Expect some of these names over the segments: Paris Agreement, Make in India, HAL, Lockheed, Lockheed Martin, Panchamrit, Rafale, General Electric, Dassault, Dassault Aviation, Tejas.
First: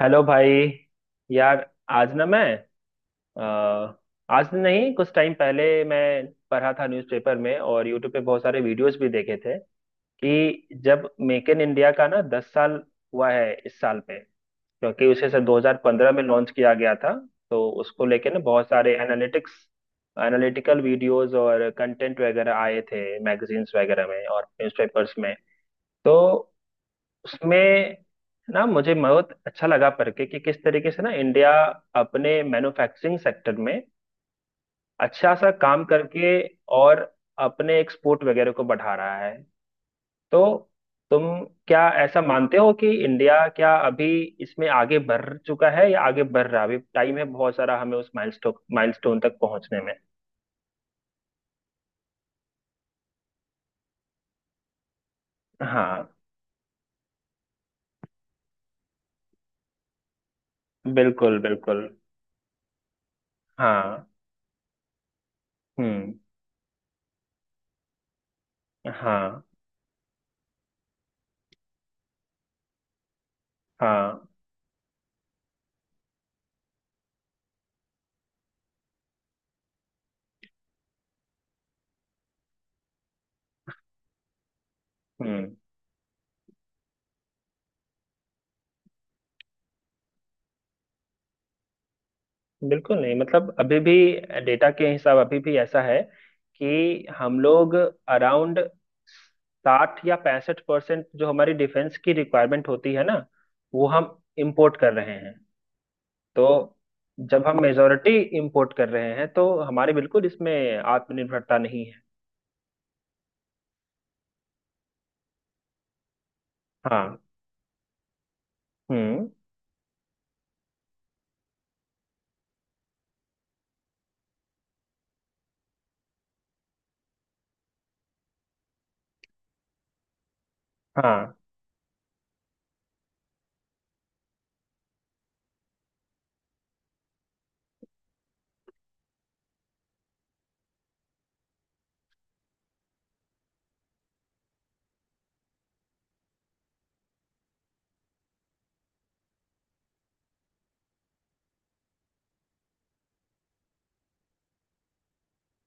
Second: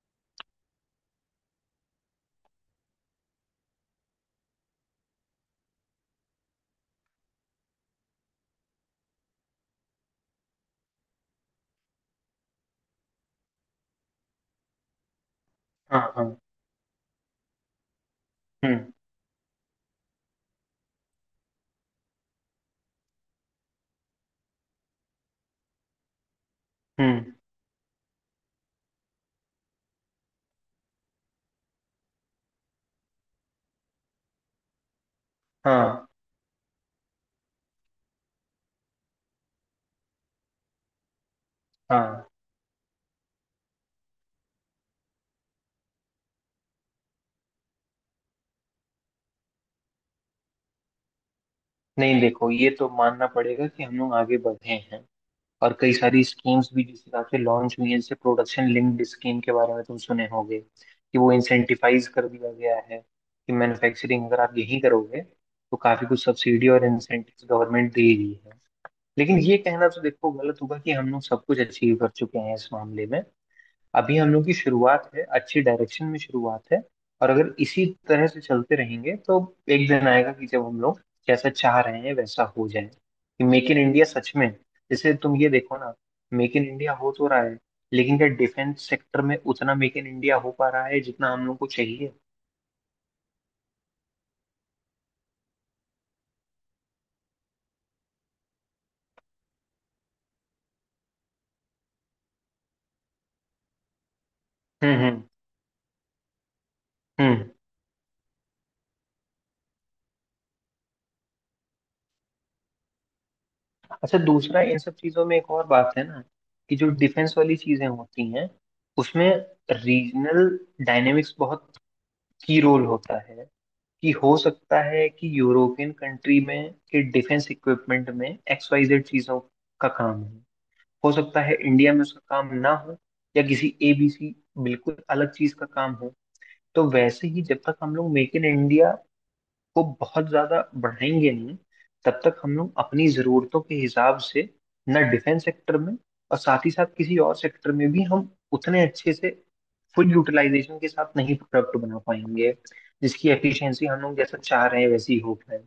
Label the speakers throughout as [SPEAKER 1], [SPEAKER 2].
[SPEAKER 1] Hello भाई। यार, आज ना मैं, अ, आज नहीं कुछ टाइम पहले मैं पढ़ा था न्यूज़पेपर में और यूट्यूब पे बहुत सारे वीडियोस भी देखे थे कि जब मेक इन इंडिया का ना 10 साल हुआ है इस साल में। क्योंकि उसे सर
[SPEAKER 2] हाँ,
[SPEAKER 1] 2015 में
[SPEAKER 2] हाँ।
[SPEAKER 1] लॉन्च किया गया था। तो उसको लेके ना बहुत
[SPEAKER 2] हम्म,
[SPEAKER 1] सारे एनालिटिक्स एनालिटिकल वीडियोस और कंटेंट वगैरह आए थे मैगजीन्स वगैरह में और न्यूज़पेपर्स में। तो
[SPEAKER 2] हम्म।
[SPEAKER 1] उसमें ना मुझे बहुत अच्छा लगा करके कि किस तरीके से ना इंडिया अपने मैन्युफैक्चरिंग सेक्टर में अच्छा सा काम
[SPEAKER 2] हाँ,
[SPEAKER 1] करके और अपने एक्सपोर्ट वगैरह को बढ़ा रहा है। तो तुम क्या ऐसा
[SPEAKER 2] हाँ।
[SPEAKER 1] मानते हो कि इंडिया क्या अभी इसमें आगे बढ़ चुका है या आगे बढ़ रहा है? अभी टाइम है बहुत सारा हमें उस माइलस्टोन माइलस्टोन तक पहुंचने में।
[SPEAKER 2] नहीं, देखो ये तो मानना पड़ेगा कि हम लोग आगे बढ़े हैं। और कई
[SPEAKER 1] हाँ
[SPEAKER 2] सारी स्कीम्स भी जिस हिसाब से लॉन्च हुई है, जैसे प्रोडक्शन लिंक्ड स्कीम के बारे में तुम सुने होगे कि वो
[SPEAKER 1] बिल्कुल बिल्कुल।
[SPEAKER 2] इंसेंटिवाइज कर दिया गया है, कि
[SPEAKER 1] हाँ।
[SPEAKER 2] मैन्युफैक्चरिंग अगर आप यहीं करोगे तो काफी
[SPEAKER 1] हम्म।
[SPEAKER 2] कुछ सब्सिडी और इंसेंटिव गवर्नमेंट दे रही है। लेकिन
[SPEAKER 1] हाँ।
[SPEAKER 2] ये कहना तो देखो गलत होगा कि हम लोग सब कुछ अचीव कर चुके हैं इस मामले में। अभी
[SPEAKER 1] हाँ।
[SPEAKER 2] हम लोग की शुरुआत है, अच्छी डायरेक्शन में शुरुआत है। और अगर इसी तरह से चलते रहेंगे तो एक दिन आएगा कि जब हम लोग जैसा चाह रहे हैं वैसा हो जाए, कि मेक इन इंडिया सच में। जैसे तुम ये
[SPEAKER 1] हम्म।
[SPEAKER 2] देखो ना, मेक इन इंडिया हो तो रहा है, लेकिन क्या डिफेंस सेक्टर में उतना मेक इन इंडिया हो पा रहा है जितना हम लोग को चाहिए।
[SPEAKER 1] बिल्कुल नहीं, मतलब अभी भी डेटा के हिसाब अभी भी ऐसा है कि हम लोग अराउंड 60 या 65% जो हमारी डिफेंस की रिक्वायरमेंट होती है ना, वो हम इंपोर्ट कर
[SPEAKER 2] हम्म,
[SPEAKER 1] रहे
[SPEAKER 2] हम्म,
[SPEAKER 1] हैं। तो
[SPEAKER 2] हम्म।
[SPEAKER 1] जब हम मेजोरिटी इंपोर्ट कर रहे हैं तो हमारे बिल्कुल इसमें आत्मनिर्भरता नहीं है।
[SPEAKER 2] अच्छा, दूसरा, इन सब चीजों में एक और बात है ना, कि जो
[SPEAKER 1] हाँ।
[SPEAKER 2] डिफेंस वाली चीजें होती हैं,
[SPEAKER 1] हम्म।
[SPEAKER 2] उसमें रीजनल डायनेमिक्स बहुत की रोल होता है। कि हो सकता है कि यूरोपियन कंट्री में के डिफेंस इक्विपमेंट में XYZ चीजों का काम है। हो
[SPEAKER 1] हाँ।
[SPEAKER 2] सकता है इंडिया में उसका काम ना हो, या किसी ABC बिल्कुल अलग चीज का काम हो। तो वैसे ही जब तक हम लोग मेक इन इंडिया को बहुत ज्यादा बढ़ाएंगे नहीं, तब तक हम लोग अपनी जरूरतों के हिसाब से न डिफेंस सेक्टर में, और साथ ही साथ किसी और सेक्टर में भी हम उतने अच्छे से फुल यूटिलाइजेशन के साथ नहीं प्रोडक्ट बना पाएंगे, जिसकी एफिशिएंसी हम लोग जैसा चाह रहे हैं वैसी हो पाए।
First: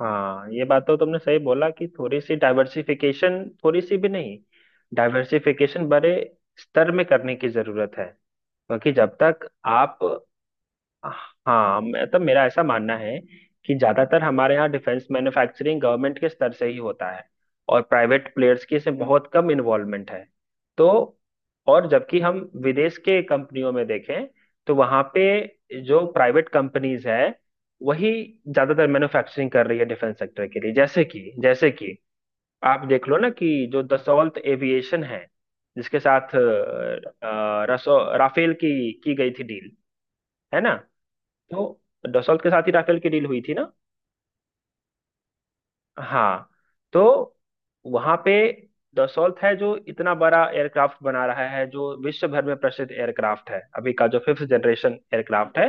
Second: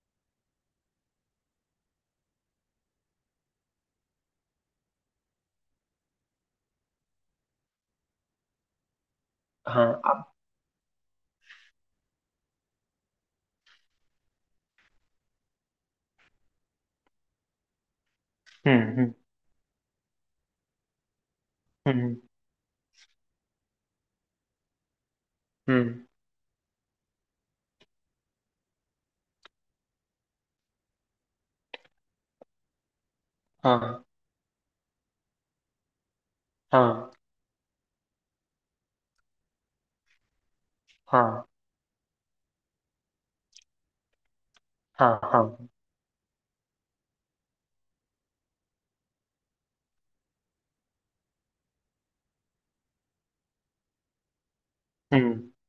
[SPEAKER 1] हाँ। ये बात तो तुमने सही बोला कि थोड़ी सी डाइवर्सिफिकेशन, थोड़ी सी भी नहीं, डाइवर्सिफिकेशन बड़े स्तर में करने की जरूरत है, क्योंकि जब तक
[SPEAKER 2] हाँ,
[SPEAKER 1] आप।
[SPEAKER 2] आप।
[SPEAKER 1] हाँ मैं, तो मेरा ऐसा मानना है कि ज्यादातर हमारे यहाँ डिफेंस मैन्युफैक्चरिंग गवर्नमेंट के स्तर से ही होता है और प्राइवेट प्लेयर्स की
[SPEAKER 2] हम्म,
[SPEAKER 1] इसमें
[SPEAKER 2] हम्म,
[SPEAKER 1] बहुत कम इन्वॉल्वमेंट है। तो और
[SPEAKER 2] हम्म,
[SPEAKER 1] जबकि हम विदेश के कंपनियों में देखें तो वहां पे
[SPEAKER 2] हम्म।
[SPEAKER 1] जो प्राइवेट कंपनीज है, वही ज्यादातर मैन्युफैक्चरिंग कर रही है डिफेंस सेक्टर के लिए। जैसे कि आप देख लो ना कि जो
[SPEAKER 2] हाँ,
[SPEAKER 1] दसौल्त एविएशन है जिसके साथ
[SPEAKER 2] हाँ,
[SPEAKER 1] रसो राफेल की गई थी डील। है ना?
[SPEAKER 2] हाँ,
[SPEAKER 1] तो दसौल्त के साथ ही राफेल की डील हुई थी ना।
[SPEAKER 2] हाँ। हाँ।
[SPEAKER 1] हाँ। तो वहां पे दसौल्त है जो इतना बड़ा एयरक्राफ्ट बना रहा है, जो विश्व भर में प्रसिद्ध एयरक्राफ्ट है, अभी का जो फिफ्थ जनरेशन
[SPEAKER 2] हम्म।
[SPEAKER 1] एयरक्राफ्ट है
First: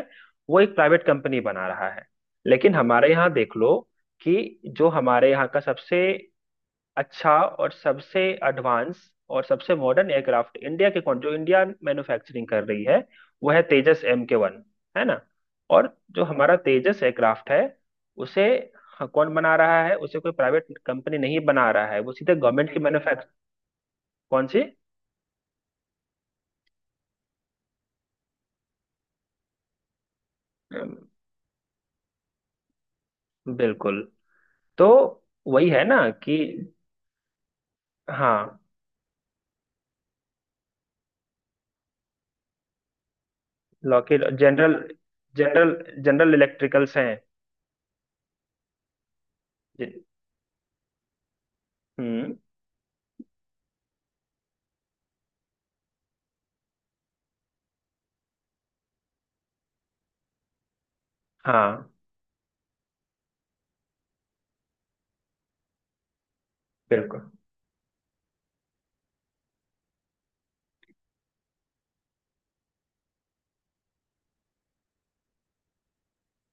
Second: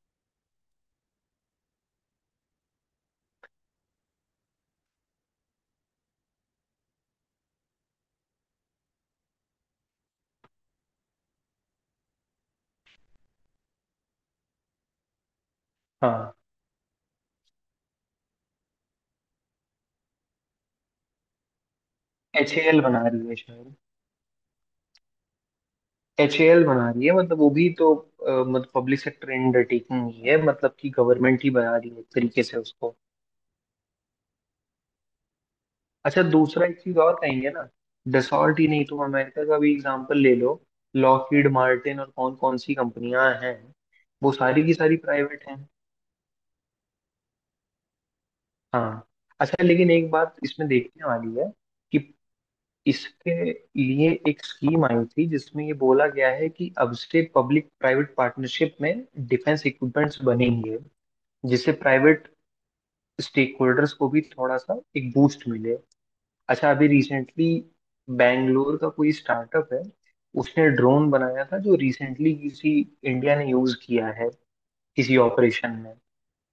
[SPEAKER 1] वो एक प्राइवेट कंपनी बना रहा है। लेकिन हमारे यहाँ देख लो कि जो हमारे यहाँ का सबसे अच्छा और सबसे एडवांस और सबसे मॉडर्न एयरक्राफ्ट इंडिया के कौन जो इंडिया मैन्युफैक्चरिंग कर रही है वो है तेजस MK1। है ना? और जो
[SPEAKER 2] हाँ।
[SPEAKER 1] हमारा तेजस एयरक्राफ्ट है उसे कौन बना रहा है? उसे कोई प्राइवेट कंपनी नहीं बना रहा है, वो सीधे
[SPEAKER 2] एच ए
[SPEAKER 1] गवर्नमेंट की
[SPEAKER 2] एल बना रही
[SPEAKER 1] मैन्युफैक्चर।
[SPEAKER 2] है शायद।
[SPEAKER 1] कौन सी?
[SPEAKER 2] एच ए एल बना रही है, मतलब वो भी तो मतलब पब्लिक सेक्टर अंडरटेकिंग ही है, मतलब कि
[SPEAKER 1] अम,
[SPEAKER 2] गवर्नमेंट ही बना रही है एक तरीके से उसको।
[SPEAKER 1] बिल्कुल। तो वही है ना
[SPEAKER 2] अच्छा,
[SPEAKER 1] कि
[SPEAKER 2] दूसरा एक चीज और कहेंगे ना। डसॉल्ट
[SPEAKER 1] हाँ,
[SPEAKER 2] ही नहीं, तुम अमेरिका का भी एग्जांपल ले लो। लॉकहीड मार्टिन और कौन कौन सी कंपनियां हैं,
[SPEAKER 1] लॉकheed
[SPEAKER 2] वो सारी की
[SPEAKER 1] जनरल,
[SPEAKER 2] सारी प्राइवेट हैं।
[SPEAKER 1] जनरल इलेक्ट्रिकल्स हैं।
[SPEAKER 2] हाँ। अच्छा, लेकिन
[SPEAKER 1] जिन-
[SPEAKER 2] एक बात इसमें देखने वाली है, कि
[SPEAKER 1] हम्म।
[SPEAKER 2] इसके लिए एक स्कीम आई थी जिसमें ये बोला गया है कि अब से पब्लिक प्राइवेट पार्टनरशिप में डिफेंस इक्विपमेंट्स बनेंगे, जिससे
[SPEAKER 1] हाँ।
[SPEAKER 2] प्राइवेट स्टेक होल्डर्स को भी थोड़ा सा एक बूस्ट मिले। अच्छा, अभी
[SPEAKER 1] बिल्कुल।
[SPEAKER 2] रिसेंटली बैंगलोर का कोई स्टार्टअप है, उसने ड्रोन बनाया था जो रिसेंटली किसी, इंडिया ने यूज किया है किसी ऑपरेशन में।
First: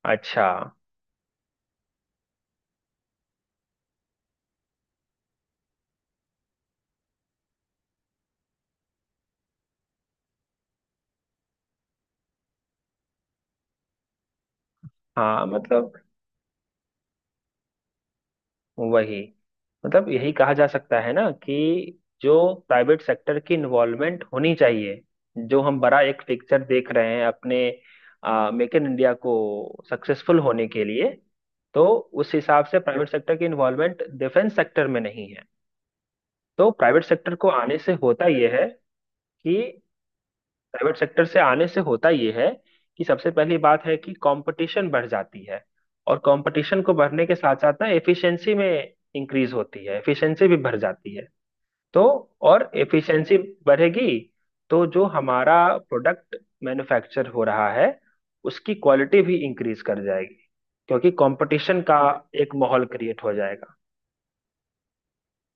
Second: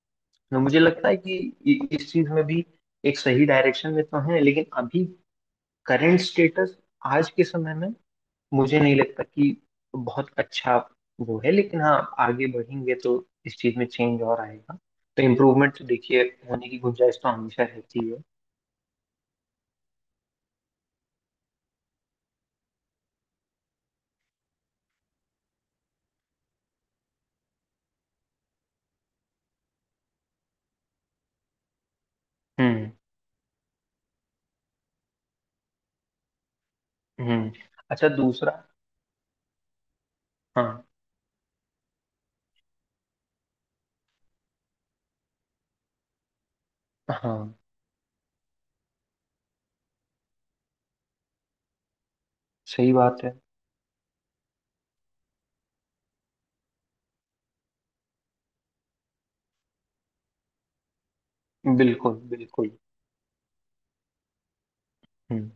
[SPEAKER 1] अच्छा।
[SPEAKER 2] तो मुझे लगता है कि इस चीज में भी, एक सही डायरेक्शन में तो है लेकिन अभी करंट स्टेटस, आज के समय में मुझे नहीं लगता कि बहुत अच्छा वो है, लेकिन हाँ, आगे बढ़ेंगे तो इस चीज में चेंज और आएगा। तो
[SPEAKER 1] हाँ
[SPEAKER 2] इम्प्रूवमेंट तो
[SPEAKER 1] मतलब
[SPEAKER 2] देखिए, होने की गुंजाइश तो हमेशा रहती है।
[SPEAKER 1] वही, मतलब यही कहा जा सकता है ना कि जो प्राइवेट सेक्टर की इन्वॉल्वमेंट होनी चाहिए, जो हम बड़ा एक पिक्चर देख रहे हैं अपने मेक इन इंडिया को सक्सेसफुल होने के लिए, तो उस हिसाब से
[SPEAKER 2] हम्म,
[SPEAKER 1] प्राइवेट सेक्टर की इन्वॉल्वमेंट डिफेंस सेक्टर में नहीं है। तो प्राइवेट सेक्टर को
[SPEAKER 2] हम्म।
[SPEAKER 1] आने से
[SPEAKER 2] अच्छा,
[SPEAKER 1] होता
[SPEAKER 2] दूसरा।
[SPEAKER 1] यह है कि
[SPEAKER 2] हाँ।
[SPEAKER 1] प्राइवेट सेक्टर से आने से होता ये है कि सबसे पहली बात है कि कंपटीशन बढ़ जाती है, और कंपटीशन को बढ़ने के
[SPEAKER 2] हाँ।
[SPEAKER 1] साथ साथ ना एफिशिएंसी में इंक्रीज होती है, एफिशिएंसी भी बढ़ जाती है। तो और
[SPEAKER 2] सही बात
[SPEAKER 1] एफिशिएंसी
[SPEAKER 2] है।
[SPEAKER 1] बढ़ेगी तो जो हमारा प्रोडक्ट मैन्युफैक्चर हो रहा है उसकी क्वालिटी भी इंक्रीज कर जाएगी क्योंकि कंपटीशन का
[SPEAKER 2] बिल्कुल,
[SPEAKER 1] एक
[SPEAKER 2] बिल्कुल।
[SPEAKER 1] माहौल क्रिएट हो जाएगा।
[SPEAKER 2] हम्म।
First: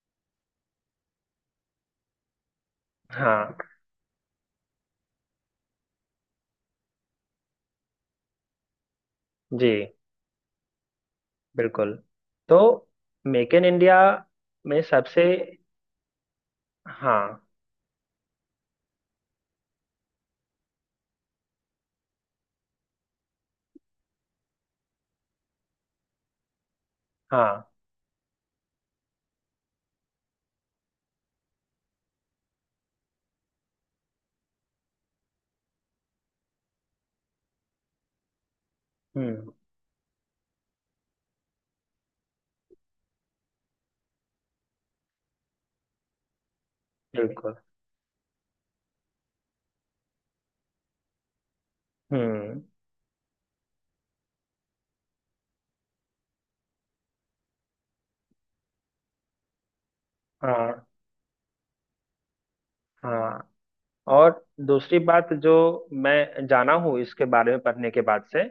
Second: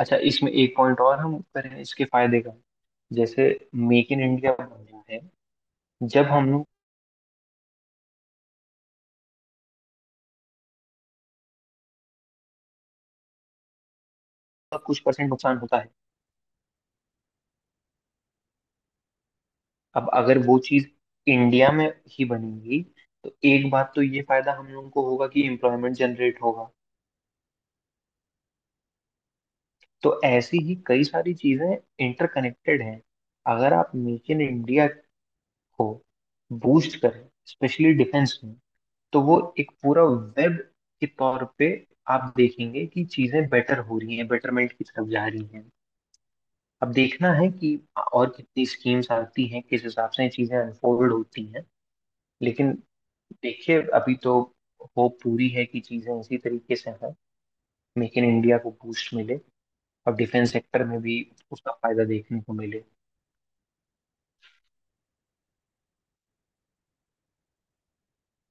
[SPEAKER 2] अच्छा, इसमें एक पॉइंट और हम करें इसके फायदे का। जैसे
[SPEAKER 1] हाँ।
[SPEAKER 2] मेक इन इंडिया बन रहा है, जब हम लोग
[SPEAKER 1] जी बिल्कुल। तो मेक इन इंडिया
[SPEAKER 2] का
[SPEAKER 1] में
[SPEAKER 2] कुछ
[SPEAKER 1] सबसे।
[SPEAKER 2] परसेंट नुकसान होता है।
[SPEAKER 1] हाँ।
[SPEAKER 2] अब अगर वो चीज इंडिया में ही बनेगी, तो एक बात तो ये फायदा हम लोगों को होगा कि एम्प्लॉयमेंट जनरेट होगा।
[SPEAKER 1] हाँ।
[SPEAKER 2] तो ऐसी ही कई सारी चीजें इंटरकनेक्टेड हैं। अगर आप मेक इन इंडिया को बूस्ट करें, स्पेशली डिफेंस में, तो वो
[SPEAKER 1] हम्म।
[SPEAKER 2] एक पूरा वेब के तौर पे आप देखेंगे कि चीजें बेटर हो रही हैं, बेटरमेंट की तरफ जा रही हैं। अब देखना है
[SPEAKER 1] बिल्कुल।
[SPEAKER 2] कि और कितनी स्कीम्स आती हैं, किस हिसाब से ये चीजें अनफोल्ड होती हैं।
[SPEAKER 1] हम्म।
[SPEAKER 2] लेकिन देखिए, अभी तो होप पूरी है कि चीजें इसी तरीके से हैं, मेक इन इंडिया को बूस्ट मिले और डिफेंस सेक्टर
[SPEAKER 1] हाँ।
[SPEAKER 2] में भी उसका फायदा देखने को मिले।
[SPEAKER 1] हाँ। और दूसरी बात जो मैं जाना हूँ इसके बारे में पढ़ने के बाद से,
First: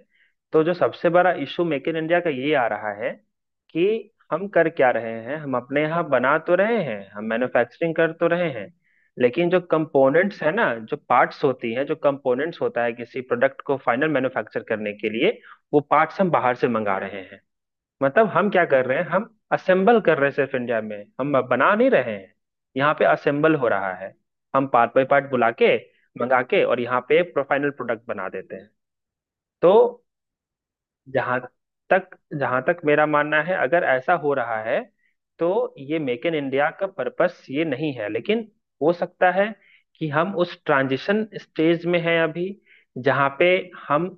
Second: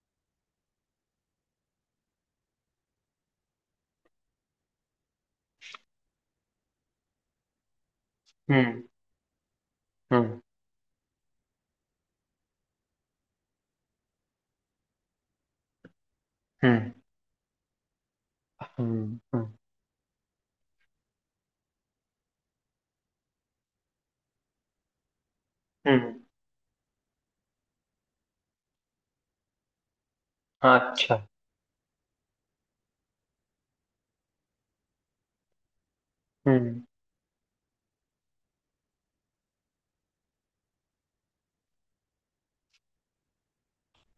[SPEAKER 1] तो जो सबसे बड़ा इशू मेक इन इंडिया का ये आ रहा है कि हम कर क्या रहे हैं? हम अपने यहाँ बना तो रहे हैं, हम मैन्युफैक्चरिंग कर तो रहे हैं,
[SPEAKER 2] हम्म,
[SPEAKER 1] लेकिन जो
[SPEAKER 2] हम्म,
[SPEAKER 1] कंपोनेंट्स है ना, जो पार्ट्स होती हैं, जो कंपोनेंट्स होता है किसी प्रोडक्ट को फाइनल मैन्युफैक्चर करने के लिए, वो पार्ट्स हम बाहर से
[SPEAKER 2] हम्म,
[SPEAKER 1] मंगा रहे हैं। मतलब हम क्या कर रहे हैं?
[SPEAKER 2] हम्म,
[SPEAKER 1] हम
[SPEAKER 2] हम्म,
[SPEAKER 1] असेंबल कर रहे हैं सिर्फ, इंडिया में हम बना नहीं रहे हैं। यहाँ पे असेंबल हो रहा है, हम पार्ट बाय पार्ट बुला के
[SPEAKER 2] हम्म।
[SPEAKER 1] मंगा के और यहाँ पे फाइनल प्रोडक्ट बना देते हैं। तो
[SPEAKER 2] हाँ, अच्छा।
[SPEAKER 1] जहां तक जहां तक मेरा मानना है, अगर ऐसा हो रहा है तो ये मेक इन इंडिया
[SPEAKER 2] हम्म,
[SPEAKER 1] का पर्पस ये नहीं है, लेकिन हो सकता है कि हम उस ट्रांजिशन स्टेज में हैं अभी, जहां पे हम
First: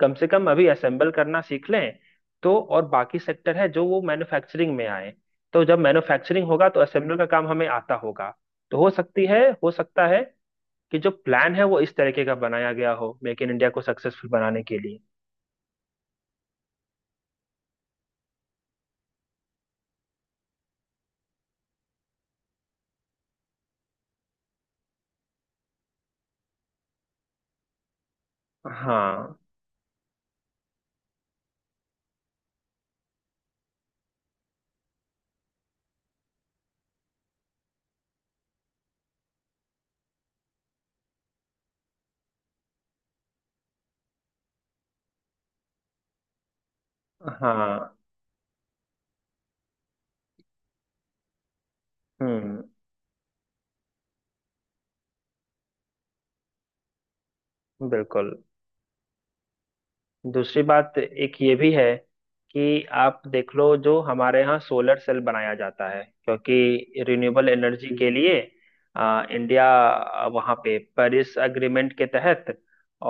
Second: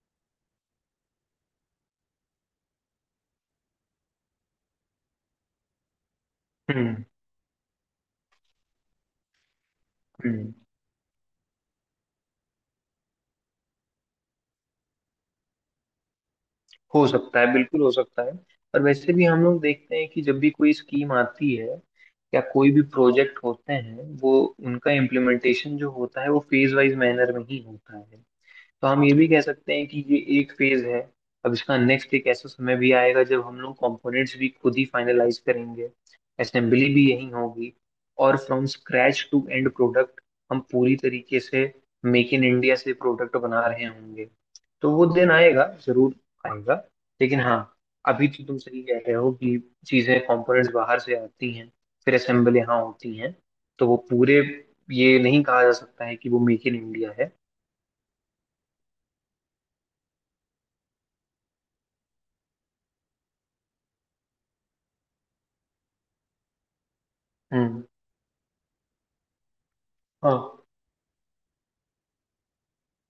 [SPEAKER 1] कम से कम अभी असेंबल करना सीख लें, तो और बाकी सेक्टर है जो वो मैन्युफैक्चरिंग में आए तो जब मैन्युफैक्चरिंग होगा तो
[SPEAKER 2] हम्म,
[SPEAKER 1] असेंबल का काम हमें आता होगा। तो हो सकता है
[SPEAKER 2] हम्म।
[SPEAKER 1] कि जो प्लान है वो इस तरीके का बनाया गया हो मेक इन इंडिया को सक्सेसफुल बनाने के लिए।
[SPEAKER 2] हो सकता है, बिल्कुल हो सकता है। और वैसे भी हम लोग देखते हैं कि जब भी कोई स्कीम आती है या कोई भी प्रोजेक्ट होते हैं, वो, उनका इम्प्लीमेंटेशन जो होता है वो फेज वाइज मैनर में ही होता है। तो हम ये भी
[SPEAKER 1] हाँ।
[SPEAKER 2] कह सकते हैं कि ये एक फेज है। अब इसका नेक्स्ट, एक ऐसा समय भी आएगा जब हम लोग कंपोनेंट्स भी खुद ही फाइनलाइज करेंगे, असेंबली भी यही होगी, और from scratch to end product हम पूरी तरीके से मेक इन इंडिया से प्रोडक्ट बना रहे होंगे। तो वो दिन आएगा, जरूर आएगा। लेकिन हाँ,
[SPEAKER 1] हाँ।
[SPEAKER 2] अभी तो तुम सही कह रहे हो कि चीजें, कंपोनेंट्स बाहर से आती हैं फिर असेंबल
[SPEAKER 1] हम्म।
[SPEAKER 2] यहाँ होती हैं। तो वो पूरे, ये नहीं कहा जा सकता है कि वो मेक इन इंडिया है।
[SPEAKER 1] बिल्कुल। दूसरी बात एक ये भी है कि आप देख लो जो हमारे यहाँ सोलर सेल बनाया जाता है, क्योंकि रिन्यूएबल
[SPEAKER 2] हम्म।
[SPEAKER 1] एनर्जी के लिए इंडिया वहाँ
[SPEAKER 2] हाँ।
[SPEAKER 1] पे पेरिस अग्रीमेंट के तहत,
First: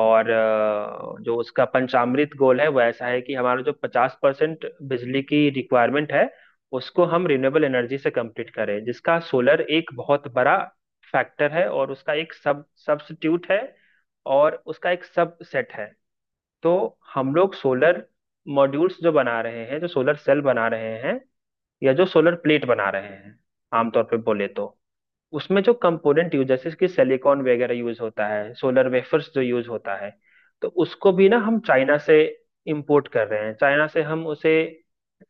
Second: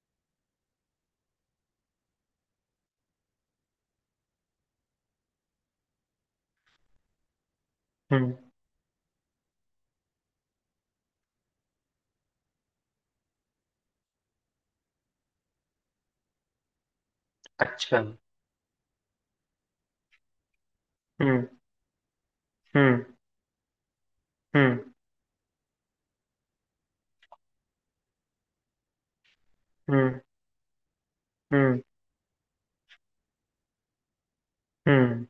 [SPEAKER 1] और जो उसका पंचामृत गोल है वो ऐसा है कि हमारा जो 50% बिजली की रिक्वायरमेंट है उसको हम रिन्यूएबल एनर्जी से
[SPEAKER 2] हम्म।
[SPEAKER 1] कंप्लीट करें, जिसका सोलर एक बहुत बड़ा फैक्टर है और उसका एक सब सब्स्टिट्यूट है और उसका एक सब सेट है। तो हम लोग
[SPEAKER 2] अच्छा।
[SPEAKER 1] सोलर मॉड्यूल्स जो बना रहे हैं, जो सोलर सेल बना रहे हैं
[SPEAKER 2] हम्म,
[SPEAKER 1] या जो सोलर प्लेट बना
[SPEAKER 2] हम्म,
[SPEAKER 1] रहे हैं आमतौर पे बोले तो,
[SPEAKER 2] हम्म,
[SPEAKER 1] उसमें जो कंपोनेंट यूज जैसे कि सिलिकॉन वगैरह यूज होता है, सोलर वेफर्स जो यूज होता है,
[SPEAKER 2] हम्म,
[SPEAKER 1] तो उसको भी ना हम
[SPEAKER 2] हम्म,
[SPEAKER 1] चाइना से इंपोर्ट कर रहे हैं, चाइना से हम उसे
[SPEAKER 2] हम्म,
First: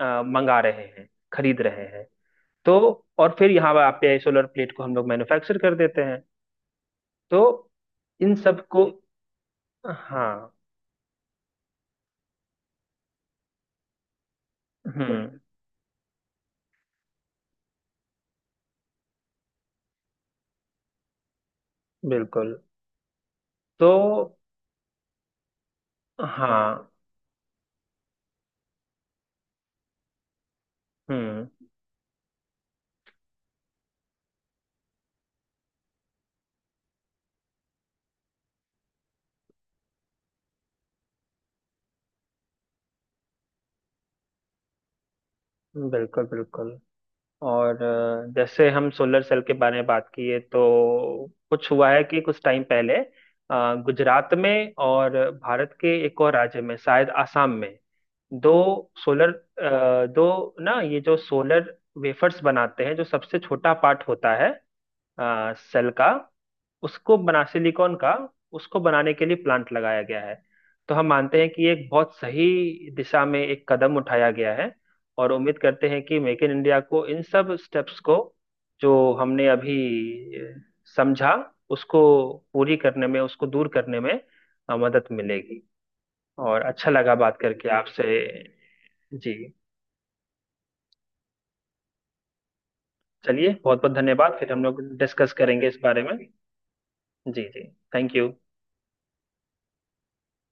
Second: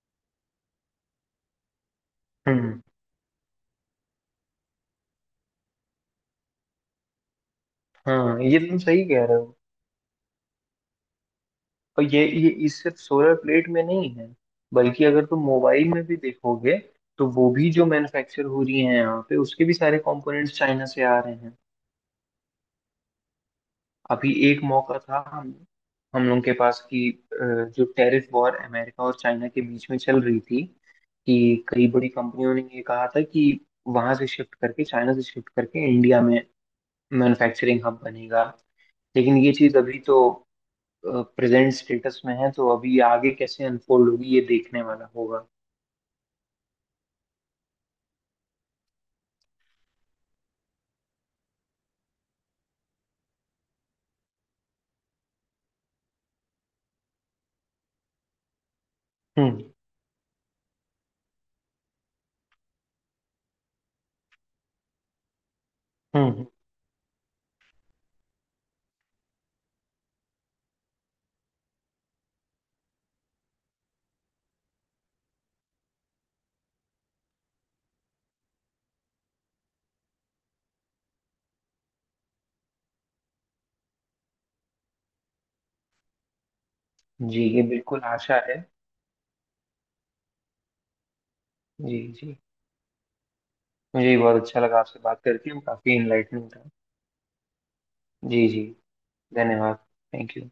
[SPEAKER 1] मंगा रहे हैं, खरीद रहे हैं। तो
[SPEAKER 2] हम्म।
[SPEAKER 1] और फिर यहाँ आप पे सोलर प्लेट को हम लोग मैन्युफैक्चर कर देते हैं। तो इन
[SPEAKER 2] हाँ, ये
[SPEAKER 1] सब
[SPEAKER 2] तुम
[SPEAKER 1] को।
[SPEAKER 2] सही कह रहे हो।
[SPEAKER 1] हाँ।
[SPEAKER 2] और ये इस सिर्फ सोलर प्लेट में नहीं है, बल्कि अगर तुम
[SPEAKER 1] हम्म।
[SPEAKER 2] मोबाइल में भी देखोगे तो वो भी जो मैन्युफैक्चर हो रही है यहाँ पे, उसके भी सारे कंपोनेंट्स चाइना से आ रहे हैं।
[SPEAKER 1] बिल्कुल।
[SPEAKER 2] अभी
[SPEAKER 1] तो
[SPEAKER 2] एक मौका था हम लोगों के पास
[SPEAKER 1] हाँ।
[SPEAKER 2] कि जो टैरिफ वॉर अमेरिका और चाइना के बीच में चल रही थी,
[SPEAKER 1] हम्म।
[SPEAKER 2] कि कई बड़ी कंपनियों ने ये कहा था कि वहां से शिफ्ट करके, चाइना से शिफ्ट करके इंडिया में मैन्युफैक्चरिंग हब बनेगा। लेकिन ये चीज अभी तो प्रेजेंट स्टेटस में है, तो अभी आगे कैसे अनफोल्ड होगी ये देखने वाला होगा।
[SPEAKER 1] बिल्कुल बिल्कुल। और जैसे हम सोलर सेल के बारे में बात किए तो कुछ हुआ है कि कुछ टाइम पहले गुजरात में और भारत के एक और राज्य में शायद आसाम में दो सोलर,
[SPEAKER 2] हम्म,
[SPEAKER 1] दो ना ये जो सोलर वेफर्स बनाते हैं जो सबसे छोटा पार्ट होता है सेल का,
[SPEAKER 2] हम्म।
[SPEAKER 1] उसको बना सिलिकॉन का, उसको बनाने के लिए प्लांट लगाया गया है। तो हम मानते हैं कि ये एक बहुत सही दिशा में एक कदम उठाया गया है, और उम्मीद करते हैं कि मेक इन इंडिया को इन सब स्टेप्स को जो हमने अभी अ, समझा उसको पूरी करने में, उसको दूर करने में मदद मिलेगी। और अच्छा लगा बात
[SPEAKER 2] जी, ये
[SPEAKER 1] करके
[SPEAKER 2] बिल्कुल
[SPEAKER 1] आपसे।
[SPEAKER 2] आशा है।
[SPEAKER 1] जी।
[SPEAKER 2] जी, जी।
[SPEAKER 1] चलिए बहुत बहुत
[SPEAKER 2] मुझे भी
[SPEAKER 1] धन्यवाद,
[SPEAKER 2] बहुत
[SPEAKER 1] फिर
[SPEAKER 2] अच्छा
[SPEAKER 1] हम
[SPEAKER 2] लगा
[SPEAKER 1] लोग
[SPEAKER 2] आपसे बात
[SPEAKER 1] डिस्कस
[SPEAKER 2] करके,
[SPEAKER 1] करेंगे इस
[SPEAKER 2] काफी
[SPEAKER 1] बारे में।
[SPEAKER 2] इनलाइटनिंग था।
[SPEAKER 1] जी जी। Thank you.
[SPEAKER 2] जी, जी। धन्यवाद। Thank you.